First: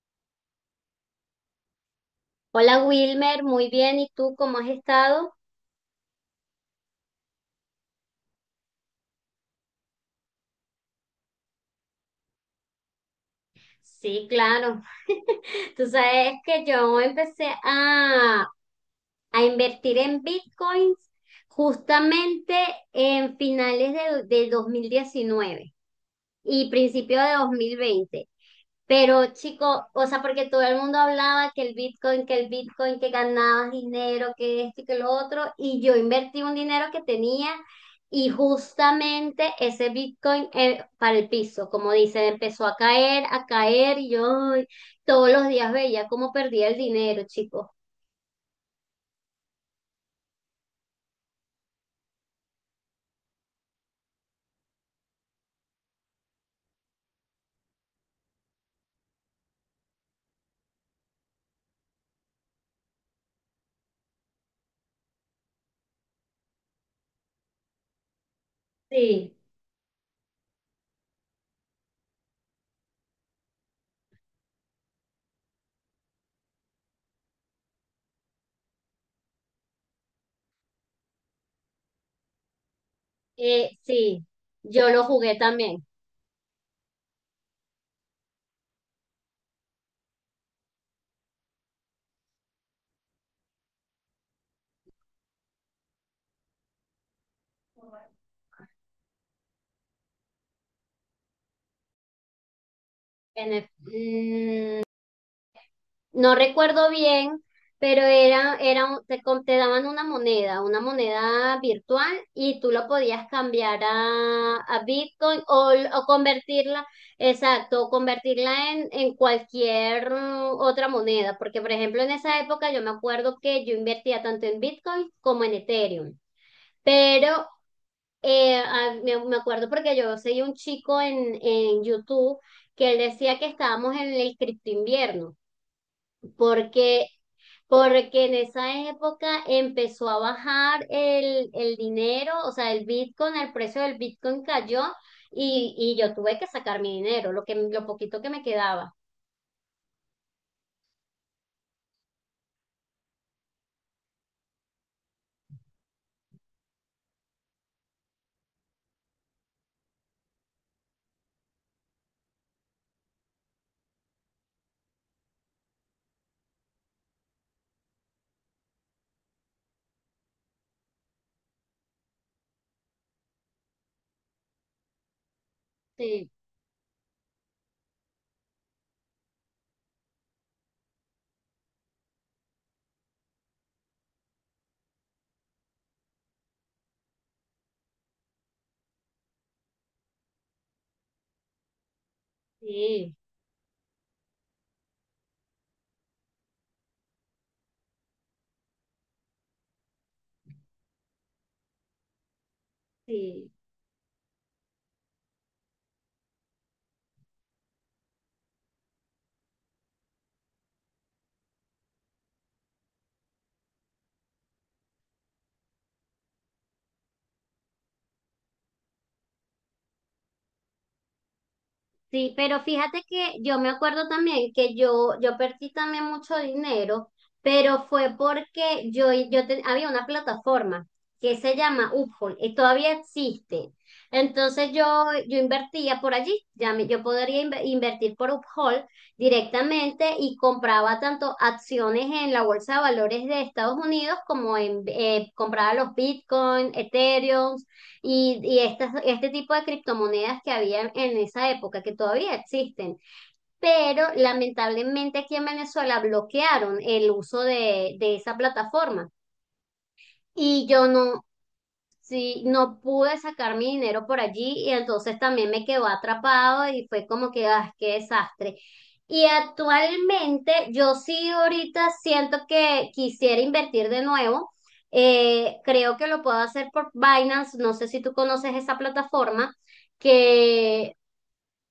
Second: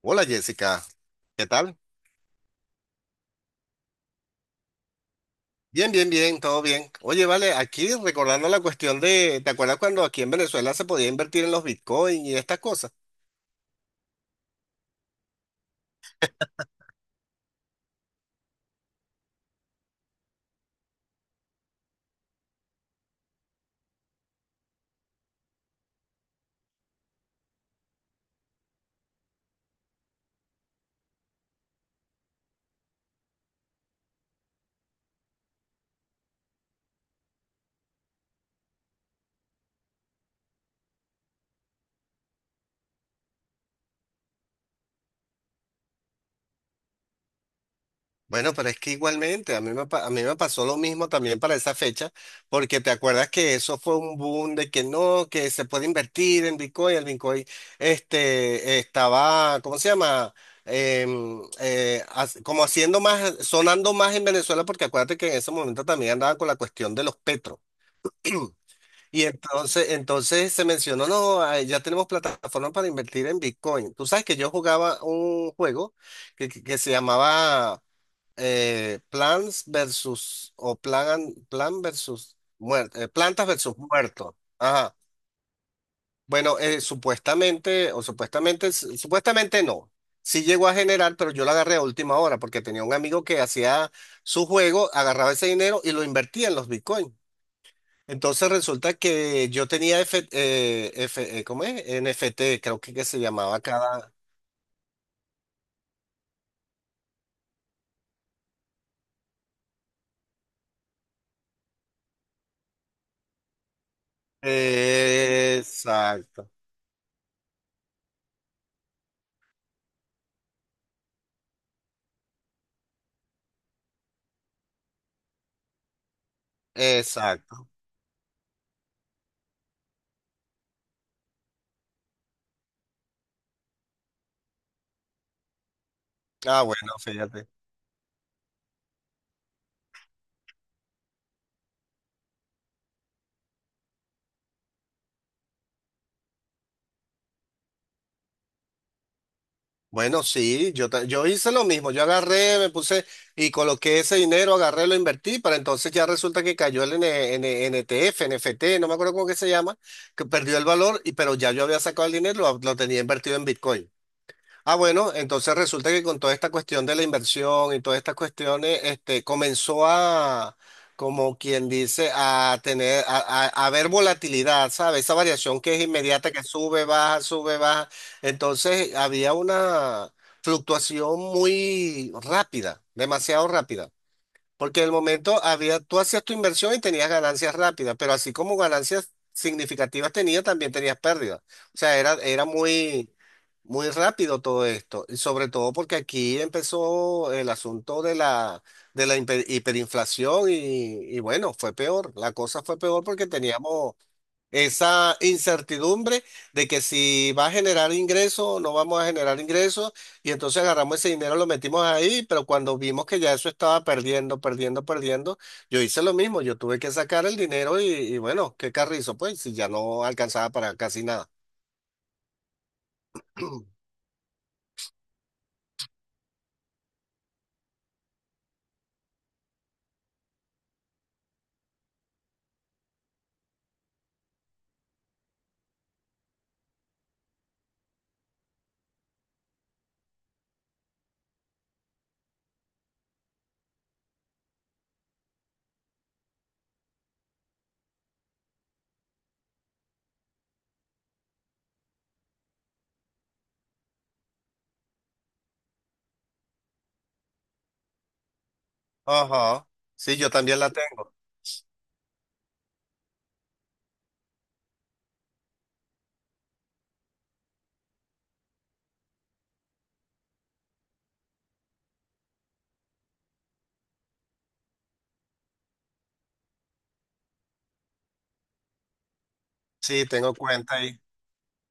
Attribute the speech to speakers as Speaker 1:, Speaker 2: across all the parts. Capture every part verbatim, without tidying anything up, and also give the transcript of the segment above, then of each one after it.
Speaker 1: Hola Jessica, ¿qué tal?
Speaker 2: Hola Wilmer, muy bien. ¿Y tú cómo has estado?
Speaker 1: Bien, bien, bien, todo bien. Oye, vale, aquí recordando la cuestión de, ¿te acuerdas cuando aquí en Venezuela se podía invertir en los Bitcoin y estas cosas?
Speaker 2: Sí, claro. Tú sabes que yo empecé a, a invertir en bitcoins justamente en finales de- del dos mil diecinueve y principio de dos mil veinte. Pero chico, o sea, porque todo el mundo hablaba que el Bitcoin, que el Bitcoin, que ganabas dinero, que esto y que lo otro, y yo invertí un dinero que tenía. Y justamente ese Bitcoin eh, para el piso, como dicen, empezó a caer, a caer y yo ay, todos los días veía cómo perdía el dinero, chico.
Speaker 1: Bueno, pero es que igualmente, a mí me, pa- a mí me pasó lo mismo también para esa fecha, porque te acuerdas que eso fue un boom de que no, que se puede invertir en Bitcoin, el Bitcoin, este, estaba, ¿cómo se llama? Em, eh, as- como haciendo más, sonando más en Venezuela, porque acuérdate que en ese momento también andaban con la cuestión de los petros. Y
Speaker 2: Sí,
Speaker 1: entonces, entonces se mencionó, no, ah, ya tenemos plataformas para invertir en Bitcoin. Tú sabes que yo jugaba un juego que, que- que se llamaba eh, Plants versus o Plan, Plan versus muer- eh, Plantas
Speaker 2: eh,
Speaker 1: versus
Speaker 2: sí,
Speaker 1: Muertos.
Speaker 2: yo
Speaker 1: Ajá.
Speaker 2: lo jugué también.
Speaker 1: Bueno, eh, supuestamente, o supuestamente, s- supuestamente no. Sí llegó a generar, pero yo lo agarré a última hora porque tenía un amigo que hacía su juego, agarraba ese dinero y lo invertía en los Bitcoin. Entonces resulta que yo tenía F, eh, F- eh, ¿cómo es? N F T, creo que, que se
Speaker 2: En
Speaker 1: llamaba
Speaker 2: el-
Speaker 1: cada...
Speaker 2: mm, no recuerdo bien, pero era, era, un- te, com- te daban una moneda, una moneda virtual, y tú lo podías cambiar a, a Bitcoin o, o
Speaker 1: Exacto,
Speaker 2: convertirla, exacto, o convertirla en, en cualquier mm, otra moneda, porque por ejemplo en esa época yo me acuerdo que yo invertía tanto en Bitcoin como en Ethereum. Pero
Speaker 1: exacto.
Speaker 2: eh, a- me, me acuerdo porque yo seguí un chico en, en YouTube que él decía que estábamos en el cripto invierno,
Speaker 1: Ah, bueno,
Speaker 2: porque
Speaker 1: fíjate.
Speaker 2: porque en esa época empezó a bajar el, el dinero, o sea, el Bitcoin, el precio del Bitcoin cayó, y, y yo tuve que sacar mi dinero, lo que, lo poquito que me quedaba.
Speaker 1: Bueno, sí, yo, ta- yo hice lo mismo. Yo agarré, me puse y coloqué ese dinero, agarré, lo invertí, para entonces ya resulta que cayó el N- N- NTF, N F T, no me acuerdo cómo que se llama, que perdió el valor, y, pero ya yo había sacado el dinero, lo, lo tenía invertido en Bitcoin. Ah, bueno, entonces resulta que con toda esta cuestión de la inversión y todas estas cuestiones, este, comenzó a, como quien dice, a tener, a, a, a ver volatilidad, ¿sabes? Esa variación que es
Speaker 2: Sí,
Speaker 1: inmediata, que sube, baja, sube, baja. Entonces había una fluctuación muy rápida, demasiado rápida. Porque en el momento había, tú hacías tu inversión y tenías ganancias rápidas, pero así como ganancias significativas tenías, también tenías pérdidas. O sea, era, era
Speaker 2: sí,
Speaker 1: muy, muy rápido todo esto. Y sobre todo porque aquí empezó el asunto de la, de la hiper- hiperinflación y, y bueno, fue peor. La cosa fue peor porque
Speaker 2: sí.
Speaker 1: teníamos esa incertidumbre de que si va a generar ingresos o no vamos a generar ingresos, y entonces agarramos ese dinero, lo metimos ahí, pero cuando vimos que ya eso estaba perdiendo, perdiendo, perdiendo, yo hice lo mismo, yo tuve que sacar el dinero y, y bueno, qué carrizo, pues, si ya no alcanzaba para casi nada.
Speaker 2: Sí, pero fíjate que yo me acuerdo también que yo, yo perdí también mucho dinero, pero fue porque yo, yo te- había una plataforma que se llama Uphold y todavía existe. Entonces yo, yo invertía por allí, ya me- yo podría inve- invertir por Uphold directamente y compraba tanto acciones en la bolsa de valores de Estados Unidos como en, eh, compraba los Bitcoin, Ethereum, y, y estas, este tipo de criptomonedas que había en esa época, que todavía existen, pero lamentablemente aquí en Venezuela bloquearon el uso de, de esa plataforma.
Speaker 1: Ajá, sí, yo también
Speaker 2: Y
Speaker 1: la
Speaker 2: yo
Speaker 1: tengo,
Speaker 2: no. Sí, no pude sacar mi dinero por allí y entonces también me quedó atrapado y fue como que, ah, qué desastre. Y actualmente yo sí ahorita siento que quisiera invertir de nuevo. Eh, creo que lo puedo hacer por Binance, no sé si tú conoces esa plataforma,
Speaker 1: sí, tengo cuenta
Speaker 2: que
Speaker 1: ahí.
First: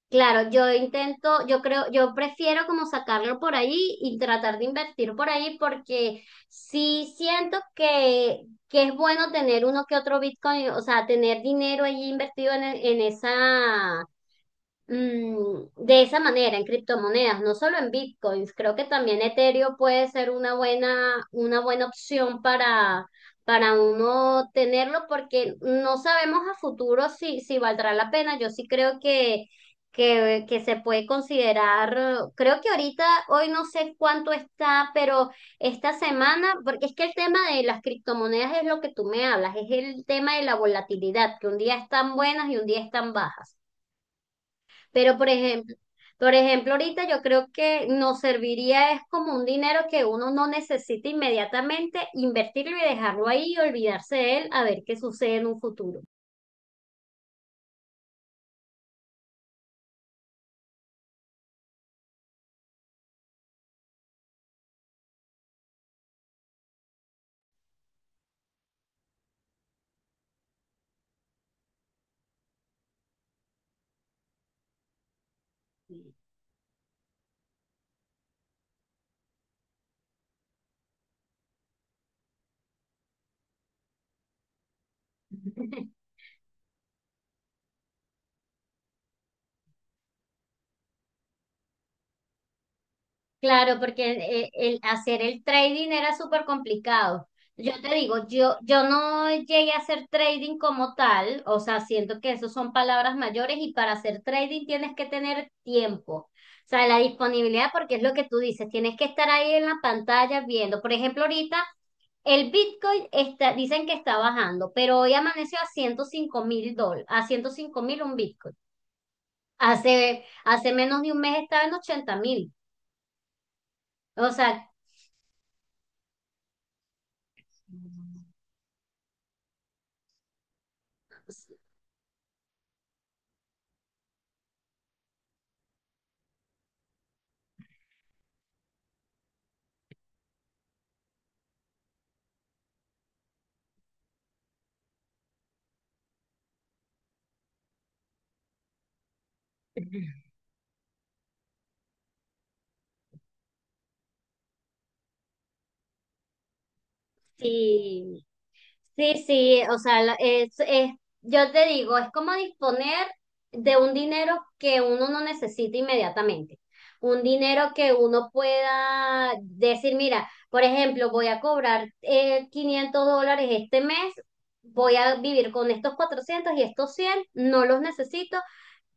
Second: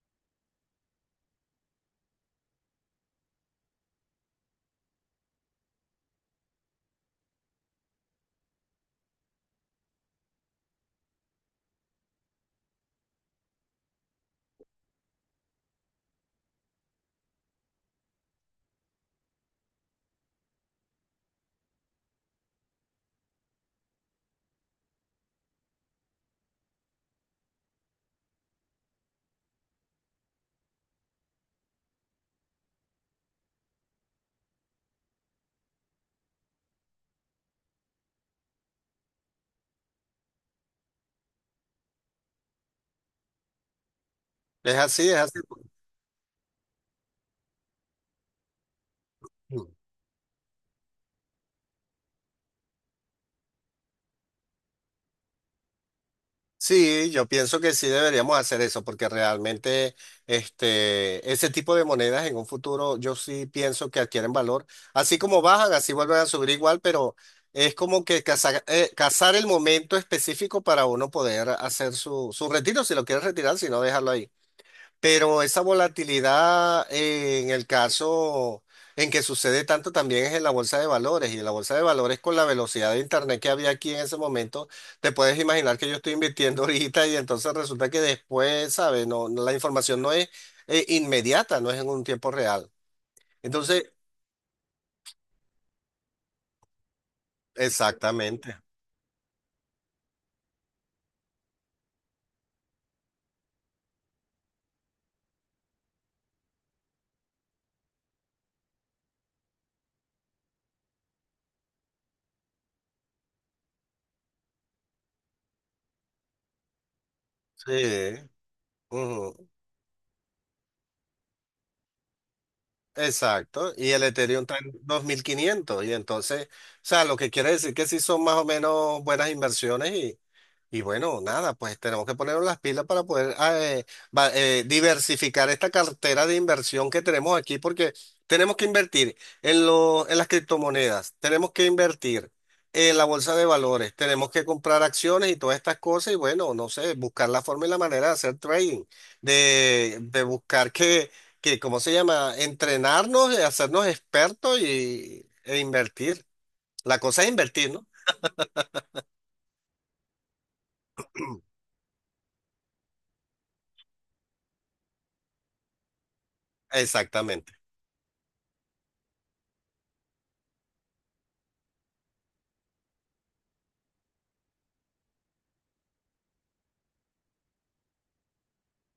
Speaker 2: claro, yo intento, yo creo, yo prefiero como sacarlo por ahí y tratar de invertir por ahí porque sí siento que, que es bueno tener uno que otro Bitcoin, o sea, tener dinero allí invertido en, en esa, mm, de esa manera en criptomonedas, no solo en bitcoins. Creo que también Ethereum puede ser una buena, una buena opción para, para uno tenerlo, porque no sabemos a futuro si, si valdrá la pena. Yo sí creo que, que, que se puede considerar. Creo que ahorita, hoy no sé cuánto está, pero esta semana, porque es que el tema de las criptomonedas es lo que tú me hablas, es el tema de la volatilidad, que un día están buenas y un día están bajas.
Speaker 1: Es así,
Speaker 2: Pero
Speaker 1: es
Speaker 2: por
Speaker 1: así.
Speaker 2: ejemplo, por ejemplo, ahorita yo creo que nos serviría es como un dinero que uno no necesita inmediatamente, invertirlo y dejarlo ahí y olvidarse de él a ver qué sucede en un futuro.
Speaker 1: Sí, yo pienso que sí deberíamos hacer eso, porque realmente este, ese tipo de monedas en un futuro yo sí pienso que adquieren valor. Así como bajan, así vuelven a subir igual, pero es como que cazar, eh, cazar el momento específico para uno poder hacer su, su retiro, si lo quieres retirar, si no, dejarlo ahí. Pero esa volatilidad eh, en el caso en que sucede tanto también es en la bolsa de valores. Y en la bolsa de valores con la velocidad de internet que había aquí en ese momento, te puedes imaginar que yo estoy invirtiendo ahorita y entonces resulta que después, ¿sabes? No, no, la información no es eh, inmediata, no es en un tiempo real.
Speaker 2: Claro,
Speaker 1: Entonces,
Speaker 2: porque eh, el, hacer el trading era súper complicado. Yo te digo, yo,
Speaker 1: exactamente.
Speaker 2: yo no llegué a hacer trading como tal, o sea, siento que eso son palabras mayores y para hacer trading tienes que tener tiempo, o sea, la disponibilidad, porque es lo que tú dices, tienes que estar ahí en la pantalla viendo. Por ejemplo, ahorita el Bitcoin está, dicen que está bajando, pero hoy amaneció a ciento cinco mil dólares, a ciento cinco mil un
Speaker 1: Sí.
Speaker 2: Bitcoin.
Speaker 1: Ujú.
Speaker 2: Hace, hace menos de un mes estaba en ochenta mil.
Speaker 1: Exacto, y el
Speaker 2: O
Speaker 1: Ethereum está en
Speaker 2: sea,
Speaker 1: dos mil quinientos y entonces, o sea, lo que quiere decir que sí son más o menos buenas inversiones y, y bueno, nada, pues tenemos que ponernos las pilas para poder ah, eh, va- eh, diversificar esta cartera de inversión que tenemos aquí, porque tenemos que invertir en lo- en las criptomonedas, tenemos que invertir en la bolsa de valores, tenemos que comprar acciones y todas estas cosas, y bueno, no sé, buscar la forma y la manera de hacer trading, de, de buscar que que, ¿cómo se llama? Entrenarnos, eh, hacernos expertos y, e invertir. La cosa es invertir, ¿no?
Speaker 2: sí, sí, sí, o sea, la- es, es, yo te digo, es como disponer de un dinero que uno no necesita inmediatamente, un
Speaker 1: Exactamente.
Speaker 2: dinero que uno pueda decir, mira, por ejemplo, voy a cobrar eh, quinientos dólares este mes, voy a vivir con estos cuatrocientos y estos cien, no los necesito,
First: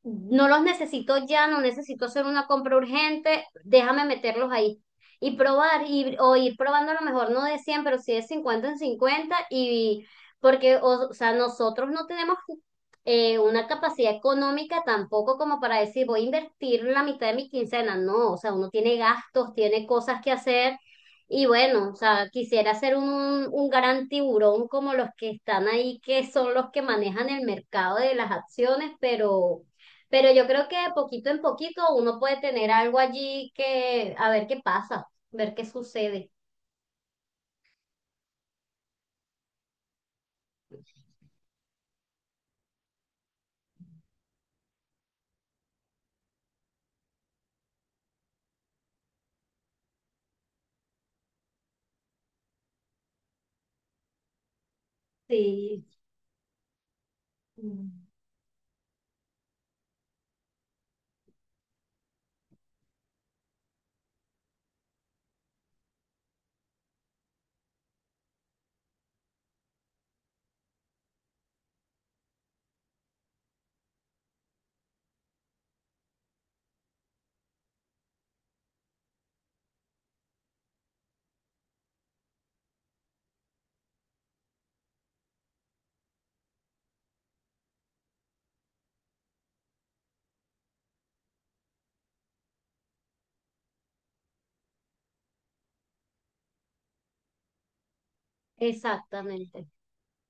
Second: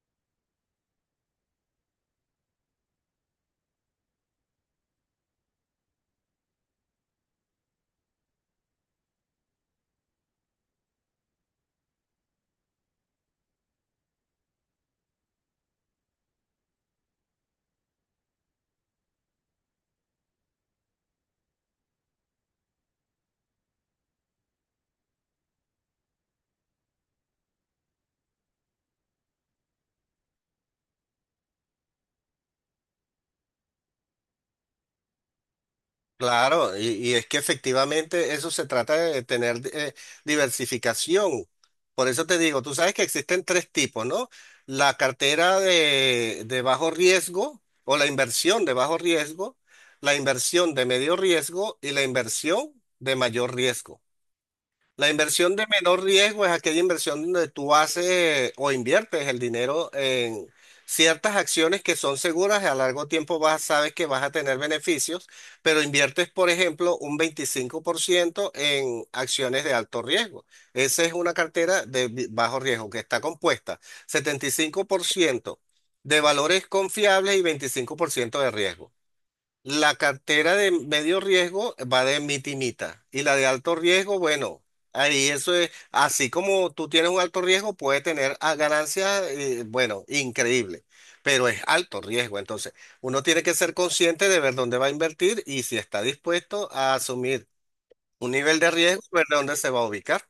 Speaker 2: no los necesito ya, no necesito hacer una compra urgente, déjame meterlos ahí y probar, y, o ir probando a lo mejor no de cien pero sí de cincuenta en cincuenta y porque, o, o sea, nosotros no tenemos eh, una capacidad económica tampoco como para decir voy a invertir la mitad de mi quincena, no, o sea, uno tiene gastos, tiene cosas que hacer, y bueno, o sea, quisiera ser un, un gran tiburón como los que están ahí, que son los que manejan el mercado de las acciones, pero... Pero yo creo que poquito en poquito uno puede tener algo allí que, a ver qué pasa, ver qué sucede.
Speaker 1: Claro, y, y es que efectivamente eso se trata de tener eh, diversificación. Por eso te digo, tú sabes que existen tres tipos, ¿no? La cartera de, de bajo riesgo o la inversión de bajo riesgo, la inversión de medio riesgo y la inversión de mayor riesgo. La inversión de
Speaker 2: Sí,
Speaker 1: menor riesgo es aquella inversión donde tú
Speaker 2: mm,
Speaker 1: haces o inviertes el dinero en ciertas acciones que son seguras y a largo tiempo vas, sabes que vas a tener beneficios, pero inviertes, por ejemplo, un veinticinco por ciento en acciones de alto riesgo. Esa es una cartera de bi- bajo riesgo que está compuesta setenta y cinco por ciento de valores confiables y veinticinco por ciento de riesgo. La cartera de medio riesgo va de mita y mita. Y la de alto riesgo, bueno, ahí eso es, así como tú tienes un alto riesgo, puede tener ah, ganancias, eh, bueno, increíble, pero es alto riesgo. Entonces, uno tiene que ser consciente de ver dónde va a invertir y si está dispuesto a asumir un nivel de riesgo, ver dónde
Speaker 2: exactamente.
Speaker 1: se va a ubicar.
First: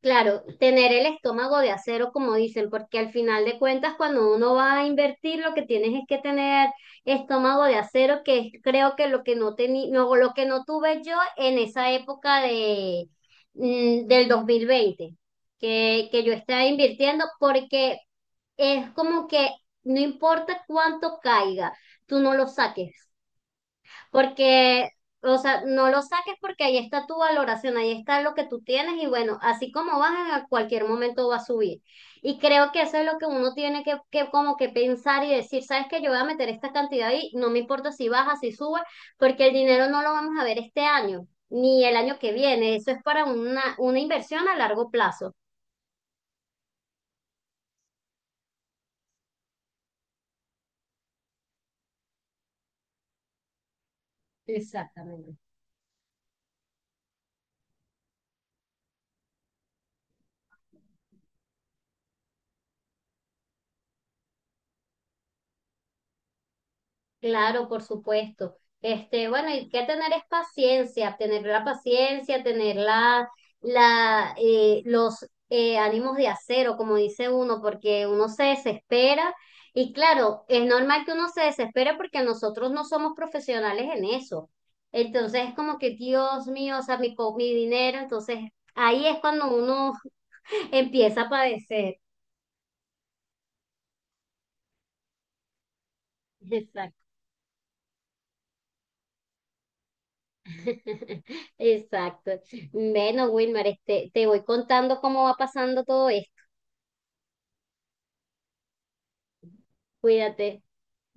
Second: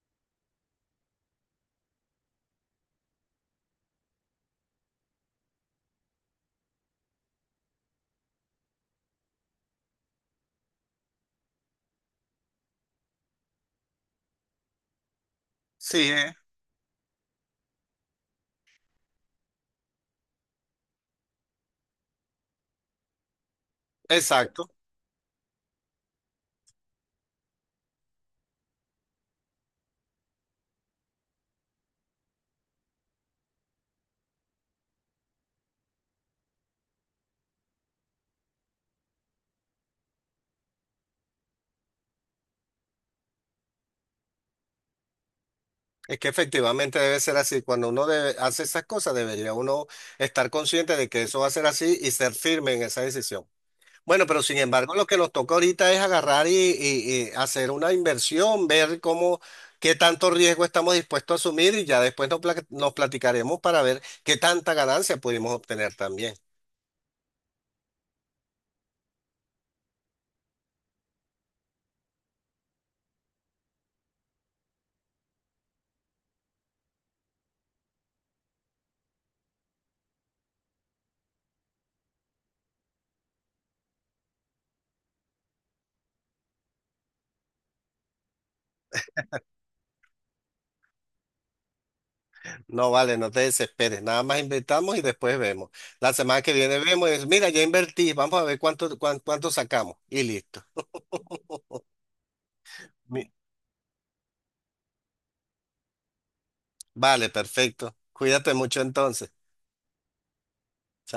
Speaker 2: Claro, tener el estómago de acero, como dicen, porque al final de cuentas, cuando uno va a invertir, lo que tienes es que tener estómago de acero, que es, creo que lo que no tení, no, lo que no tuve yo en esa época de, mm, del dos mil veinte, que,
Speaker 1: Sí,
Speaker 2: que yo
Speaker 1: ¿eh?
Speaker 2: estaba invirtiendo, porque es como que no importa cuánto caiga, tú no lo saques,
Speaker 1: Exacto.
Speaker 2: porque, o sea, no lo saques porque ahí está tu valoración, ahí está lo que tú tienes y bueno, así como baja a cualquier momento va a subir. Y creo que eso es lo que uno tiene que, que como que pensar y decir, sabes que yo voy a meter esta cantidad ahí, no me importa si baja, si sube, porque el dinero no lo vamos a ver este año, ni el año que viene, eso es para una, una inversión a largo plazo.
Speaker 1: Es que efectivamente debe ser así. Cuando uno debe- hace esas cosas, debería uno estar consciente de que eso va a ser así y ser firme en esa decisión. Bueno, pero sin embargo, lo que nos
Speaker 2: Exactamente.
Speaker 1: toca ahorita es agarrar y, y- y hacer una inversión, ver cómo, qué tanto riesgo estamos dispuestos a asumir y ya después nos, pla- nos platicaremos para ver qué tanta ganancia pudimos obtener también.
Speaker 2: Claro, por supuesto. Este, bueno, hay que tener es paciencia, tener la paciencia, tener la, la, eh, los eh, ánimos de acero, como dice uno, porque uno se desespera. Y claro, es normal que uno se desespere porque nosotros no somos profesionales en eso. Entonces es como que, Dios mío, o sea, mi, co- mi dinero. Entonces ahí es cuando uno empieza a padecer.
Speaker 1: No vale, no te desesperes, nada más invertamos y después vemos. La semana que viene
Speaker 2: Exacto.
Speaker 1: vemos, y es, mira, ya invertí, vamos a ver cuánto, cuán- cuánto sacamos y listo.
Speaker 2: Exacto. Bueno,
Speaker 1: Mi-
Speaker 2: Wilmar, este, te voy contando cómo va pasando todo esto.
Speaker 1: Vale, perfecto. Cuídate mucho entonces.
Speaker 2: Cuídate.
Speaker 1: Chao.